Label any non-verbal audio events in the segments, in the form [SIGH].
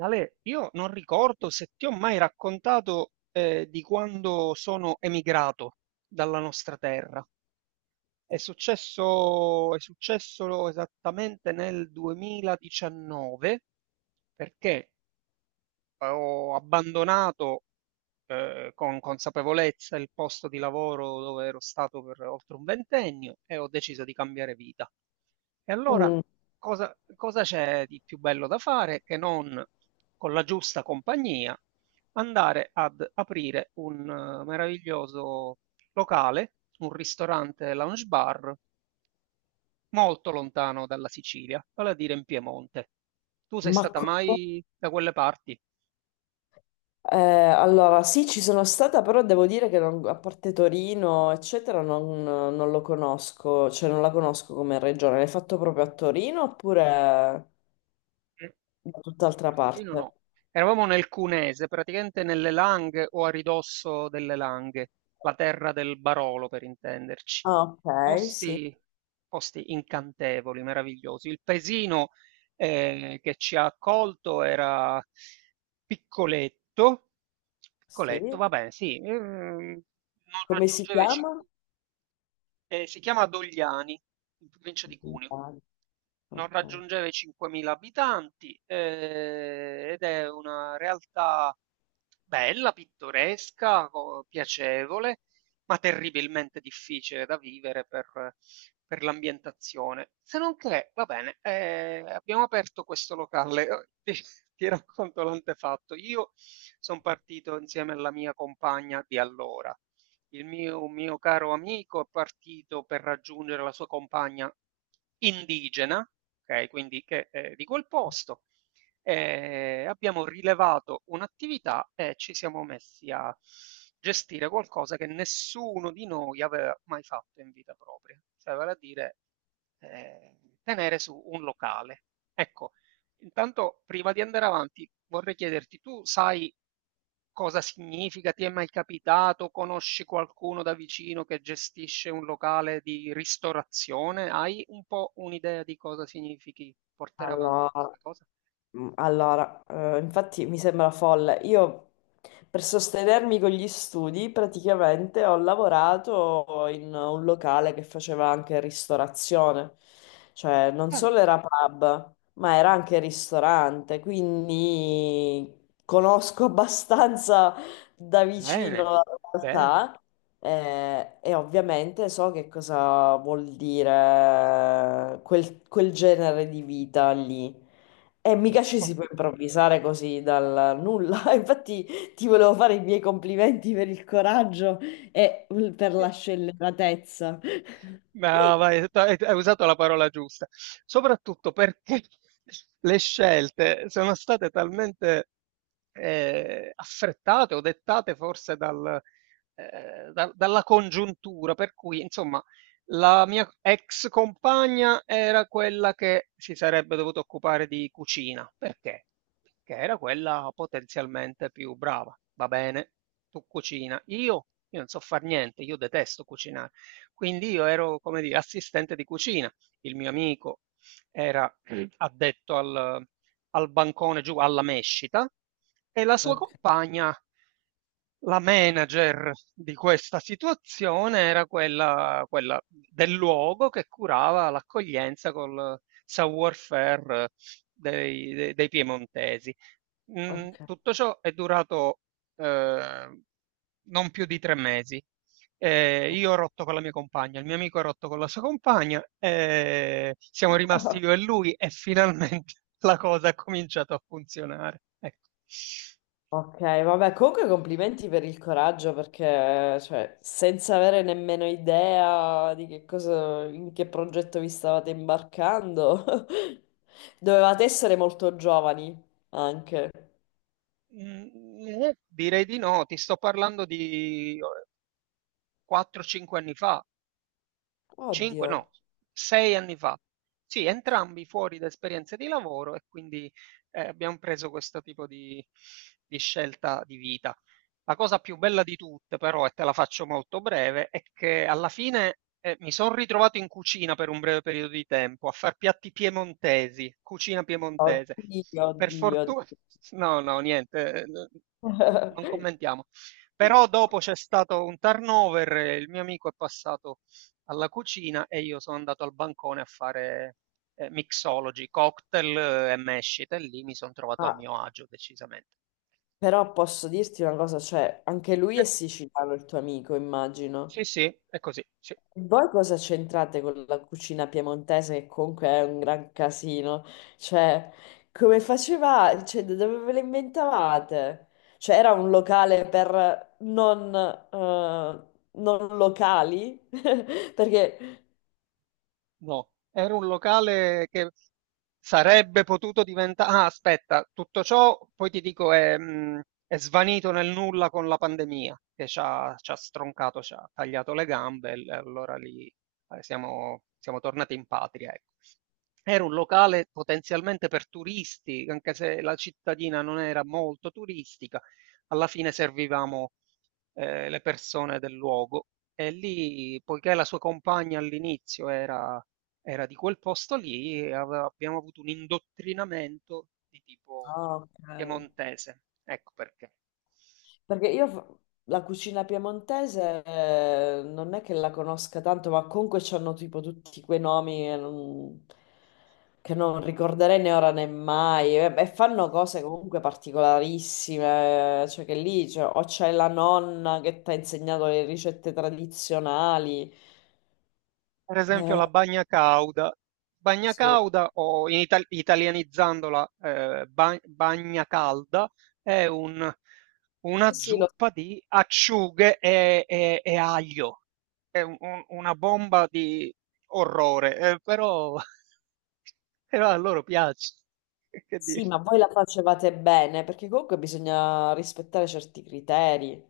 Ale, io non ricordo se ti ho mai raccontato di quando sono emigrato dalla nostra terra. È successo esattamente nel 2019 perché ho abbandonato con consapevolezza il posto di lavoro dove ero stato per oltre un ventennio e ho deciso di cambiare vita. E allora Mm, cosa c'è di più bello da fare che non con la giusta compagnia andare ad aprire un meraviglioso locale, un ristorante lounge bar molto lontano dalla Sicilia, vale a dire in Piemonte. Tu sei ma stata co- mai da quelle parti? Allora sì, ci sono stata, però devo dire che a parte Torino, eccetera, non lo conosco, cioè non la conosco come regione. L'hai fatto proprio a Torino oppure da tutt'altra Proprio Torino parte? no. Eravamo nel Cunese, praticamente nelle Langhe o a ridosso delle Langhe, la terra del Barolo per intenderci. Ah, ok, sì, Posti, posti incantevoli, meravigliosi. Il paesino che ci ha accolto era piccoletto, piccoletto, sì. va bene, sì, non Come si raggiungeva i 5, chiama? si chiama Dogliani, in provincia di Cuneo. Non Ok. raggiungeva i 5.000 abitanti, ed è una realtà bella, pittoresca, co piacevole, ma terribilmente difficile da vivere per l'ambientazione. Se non che, va bene, abbiamo aperto questo locale. [LAUGHS] Oh, ti racconto l'antefatto. Io son partito insieme alla mia compagna di allora un mio caro amico è partito per raggiungere la sua compagna indigena, ok, quindi che è di quel posto. Abbiamo rilevato un'attività e ci siamo messi a gestire qualcosa che nessuno di noi aveva mai fatto in vita propria, cioè vale a dire tenere su un locale. Ecco, intanto, prima di andare avanti, vorrei chiederti, tu sai cosa significa? Ti è mai capitato? Conosci qualcuno da vicino che gestisce un locale di ristorazione? Hai un po' un'idea di cosa significhi portare avanti Allora. questa cosa? Allora, infatti mi sembra folle. Io per sostenermi con gli studi praticamente ho lavorato in un locale che faceva anche ristorazione, cioè non Mm, solo era pub, ma era anche ristorante, quindi conosco [LAUGHS] abbastanza da vicino bene, la bene. realtà. E ovviamente so che cosa vuol dire quel genere di vita lì. E mica ci si può improvvisare così dal nulla. [LAUGHS] Infatti ti volevo fare i miei complimenti per il coraggio e per la scelleratezza. No, vai, hai usato la parola giusta, soprattutto perché [LAUGHS] le scelte sono state talmente affrettate o dettate forse dalla congiuntura, per cui insomma la mia ex compagna era quella che si sarebbe dovuta occupare di cucina, perché? Perché era quella potenzialmente più brava, va bene, tu cucina, io non so far niente, io detesto cucinare quindi io ero, come dire, assistente di cucina. Il mio amico era addetto al bancone giù alla mescita e la sua Ok, compagna, la manager di questa situazione, era quella del luogo che curava l'accoglienza col savoir-faire dei piemontesi. Ok. Tutto ciò è durato eh, non più di 3 mesi. Io ho rotto con la mia compagna, il mio amico ha rotto con la sua compagna, siamo rimasti io e lui e finalmente [LAUGHS] la cosa ha cominciato a funzionare. Ecco. Ok, vabbè, comunque complimenti per il coraggio perché, cioè, senza avere nemmeno idea di che cosa, in che progetto vi stavate imbarcando, [LAUGHS] dovevate essere molto giovani anche. Direi di no, ti sto parlando di 4-5 anni fa. 5 Oddio, no, 6 anni fa. Sì, entrambi fuori da esperienze di lavoro e quindi abbiamo preso questo tipo di scelta di vita. La cosa più bella di tutte, però, e te la faccio molto breve, è che alla fine mi sono ritrovato in cucina per un breve periodo di tempo a far piatti piemontesi, cucina piemontese. oddio, Per oddio. fortuna, [LAUGHS] no, no, niente, non [LAUGHS] commentiamo. Però dopo c'è stato un turnover, e il mio amico è passato alla cucina e io sono andato al bancone a fare mixology, cocktail e mescite, e lì mi sono trovato a Ma mio agio decisamente. però posso dirti una cosa, cioè, anche lui Eh, è siciliano, il tuo amico, immagino. sì, sì, è così, sì. E voi cosa c'entrate con la cucina piemontese, che comunque è un gran casino? Cioè, come facevate? Cioè, da dove ve le inventavate? Cioè, era un locale per non, non locali? [LAUGHS] Perché... No, era un locale che sarebbe potuto diventare... Ah, aspetta, tutto ciò poi ti dico è svanito nel nulla con la pandemia che ci ha stroncato, ci ha tagliato le gambe e allora lì siamo tornati in patria. Ecco. Era un locale potenzialmente per turisti, anche se la cittadina non era molto turistica, alla fine servivamo le persone del luogo e lì, poiché la sua compagna all'inizio era di quel posto lì, abbiamo avuto un indottrinamento di tipo Ah, ok. piemontese. Ecco perché. Perché io fa- la cucina piemontese non è che la conosca tanto, ma comunque c'hanno tipo tutti quei nomi e non- che non, ricorderei né ora né mai. E fanno cose comunque particolarissime, cioè che lì cioè, o c'è la nonna che ti ha insegnato le ricette tradizionali. Per esempio Eh, la bagna cauda. Bagna sì, cauda, o in italianizzandola, bagna calda, è sì, una sì, zuppa di acciughe e aglio. È una bomba di orrore, però, [LAUGHS] però a loro piace. [LAUGHS] Che sì, dire? ma voi la facevate bene, perché comunque bisogna rispettare certi criteri.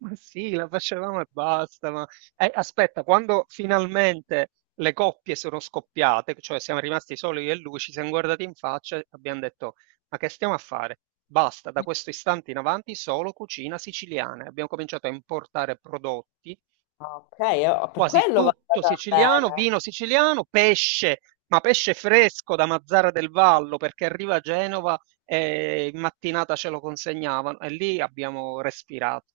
Ma sì, la facevamo e basta. Ma... Aspetta, quando finalmente le coppie sono scoppiate, cioè siamo rimasti soli io e lui, ci siamo guardati in faccia e abbiamo detto: Ma che stiamo a fare? Basta, da questo istante in avanti solo cucina siciliana. E abbiamo cominciato a importare prodotti, Ah, ok, per quasi quello va tutto andata siciliano, bene. vino siciliano, pesce, ma pesce fresco da Mazzara del Vallo, perché arriva a Genova e in mattinata ce lo consegnavano. E lì abbiamo respirato.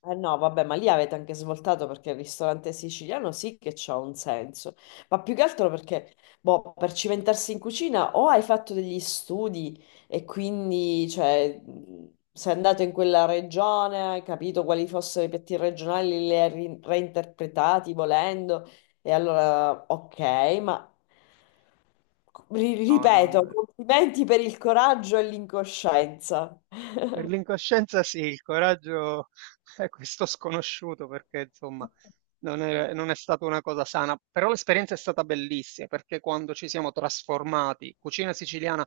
Eh no, vabbè, ma lì avete anche svoltato perché il ristorante siciliano sì che c'ha un senso, ma più che altro perché, boh, per cimentarsi in cucina o hai fatto degli studi e quindi, cioè, sei andato in quella regione, hai capito quali fossero i piatti regionali, li hai reinterpretati volendo, e allora, ok, ma No, ripeto, non... complimenti per il coraggio e l'incoscienza. Per l'incoscienza sì, il coraggio [LAUGHS] è questo sconosciuto perché insomma [LAUGHS] non è stata una cosa sana, però l'esperienza è stata bellissima perché quando ci siamo trasformati, cucina siciliana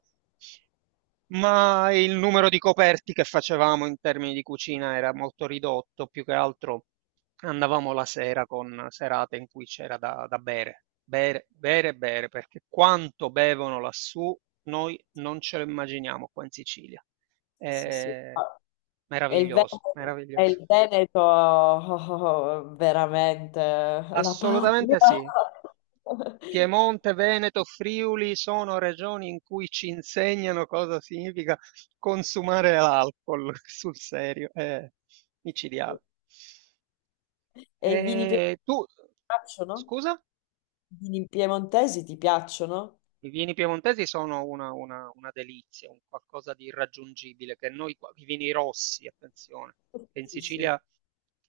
ma il numero di coperti che facevamo in termini di cucina era molto ridotto, più che altro andavamo la sera con serate in cui c'era da bere, bere, bere, bere, perché quanto bevono lassù noi non ce lo immaginiamo qua in Sicilia. Sì, sì, sì. È E il meraviglioso, Veneto, e meraviglioso. il Veneto, oh, oh, oh, veramente la Assolutamente patria. sì. [LAUGHS] Piemonte, Veneto, Friuli sono regioni in cui ci insegnano cosa significa consumare l'alcol [LAUGHS] sul serio, è micidiale. E i ti E tu, piacciono? scusa? I vini piemontesi ti piacciono? I vini piemontesi sono una delizia, un qualcosa di irraggiungibile, che noi qua, i vini rossi, attenzione, Sì, che in sì, sì. Sicilia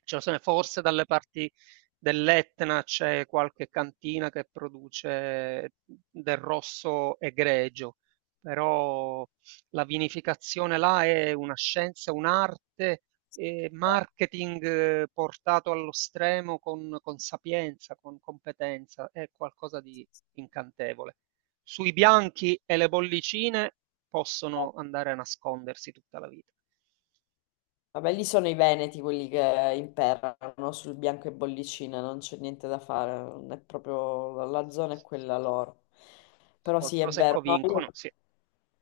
ce ne sono, forse dalle parti dell'Etna c'è qualche cantina che produce del rosso egregio, però la vinificazione là è una scienza, un'arte, marketing portato allo stremo con sapienza, con competenza, è qualcosa di incantevole. Sui bianchi e le bollicine possono andare a nascondersi tutta la vita. Vabbè, lì sono i veneti quelli che imperano sul bianco e bollicina, non c'è niente da fare, non è proprio la Sì, sì, zona è sì, quella loro. sì. Però Col sì, è vero, prosecco no, io... vincono, sì.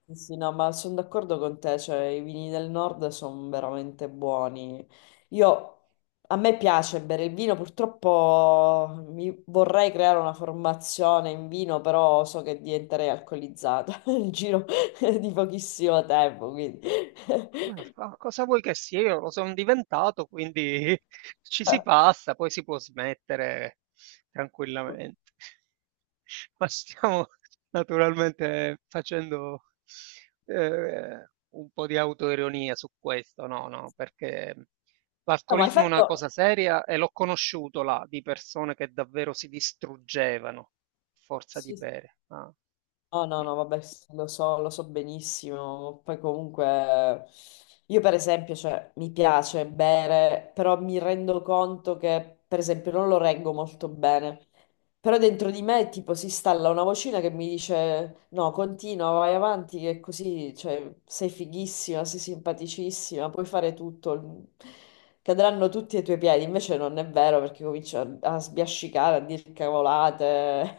Sì, sì, no, ma sono d'accordo con te, cioè i vini del nord sono veramente buoni. Io, a me piace bere il vino, purtroppo mi vorrei creare una formazione in vino, però so che diventerei alcolizzata [LAUGHS] nel giro di pochissimo tempo, quindi... [LAUGHS] Ma cosa vuoi che sia? Io lo sono diventato, quindi [LAUGHS] ci si passa, poi si può smettere tranquillamente. [LAUGHS] Ma stiamo naturalmente facendo un po' di autoironia su questo, no, no, perché No, ma hai l'alcolismo è una fatto... cosa seria e l'ho conosciuto là di persone che davvero si distruggevano a forza di Sì, sì. bere. No, no, no, vabbè, sì, lo so benissimo. Poi comunque, io per esempio, cioè, mi piace bere, però mi rendo conto che, per esempio, non lo reggo molto bene. Però dentro di me, tipo, si installa una vocina che mi dice: No, continua, vai avanti, che così, cioè, sei fighissima, sei simpaticissima, puoi fare tutto. Cadranno tutti ai tuoi piedi. Invece non è vero perché comincio a sbiascicare, a dire cavolate,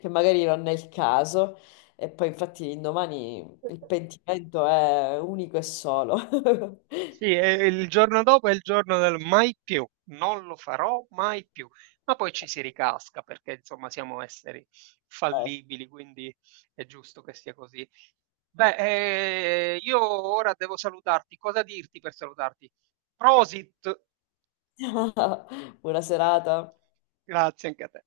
[LAUGHS] che magari non è il caso. E poi, infatti, l'indomani il pentimento è unico e solo. [LAUGHS] Sì, e il giorno dopo è il giorno del mai più, non lo farò mai più, ma poi ci si ricasca perché insomma siamo esseri Ciao. fallibili, quindi è giusto che sia così. Beh, io ora devo salutarti, cosa dirti per salutarti? Prosit, [LAUGHS] Buona serata. grazie anche a te.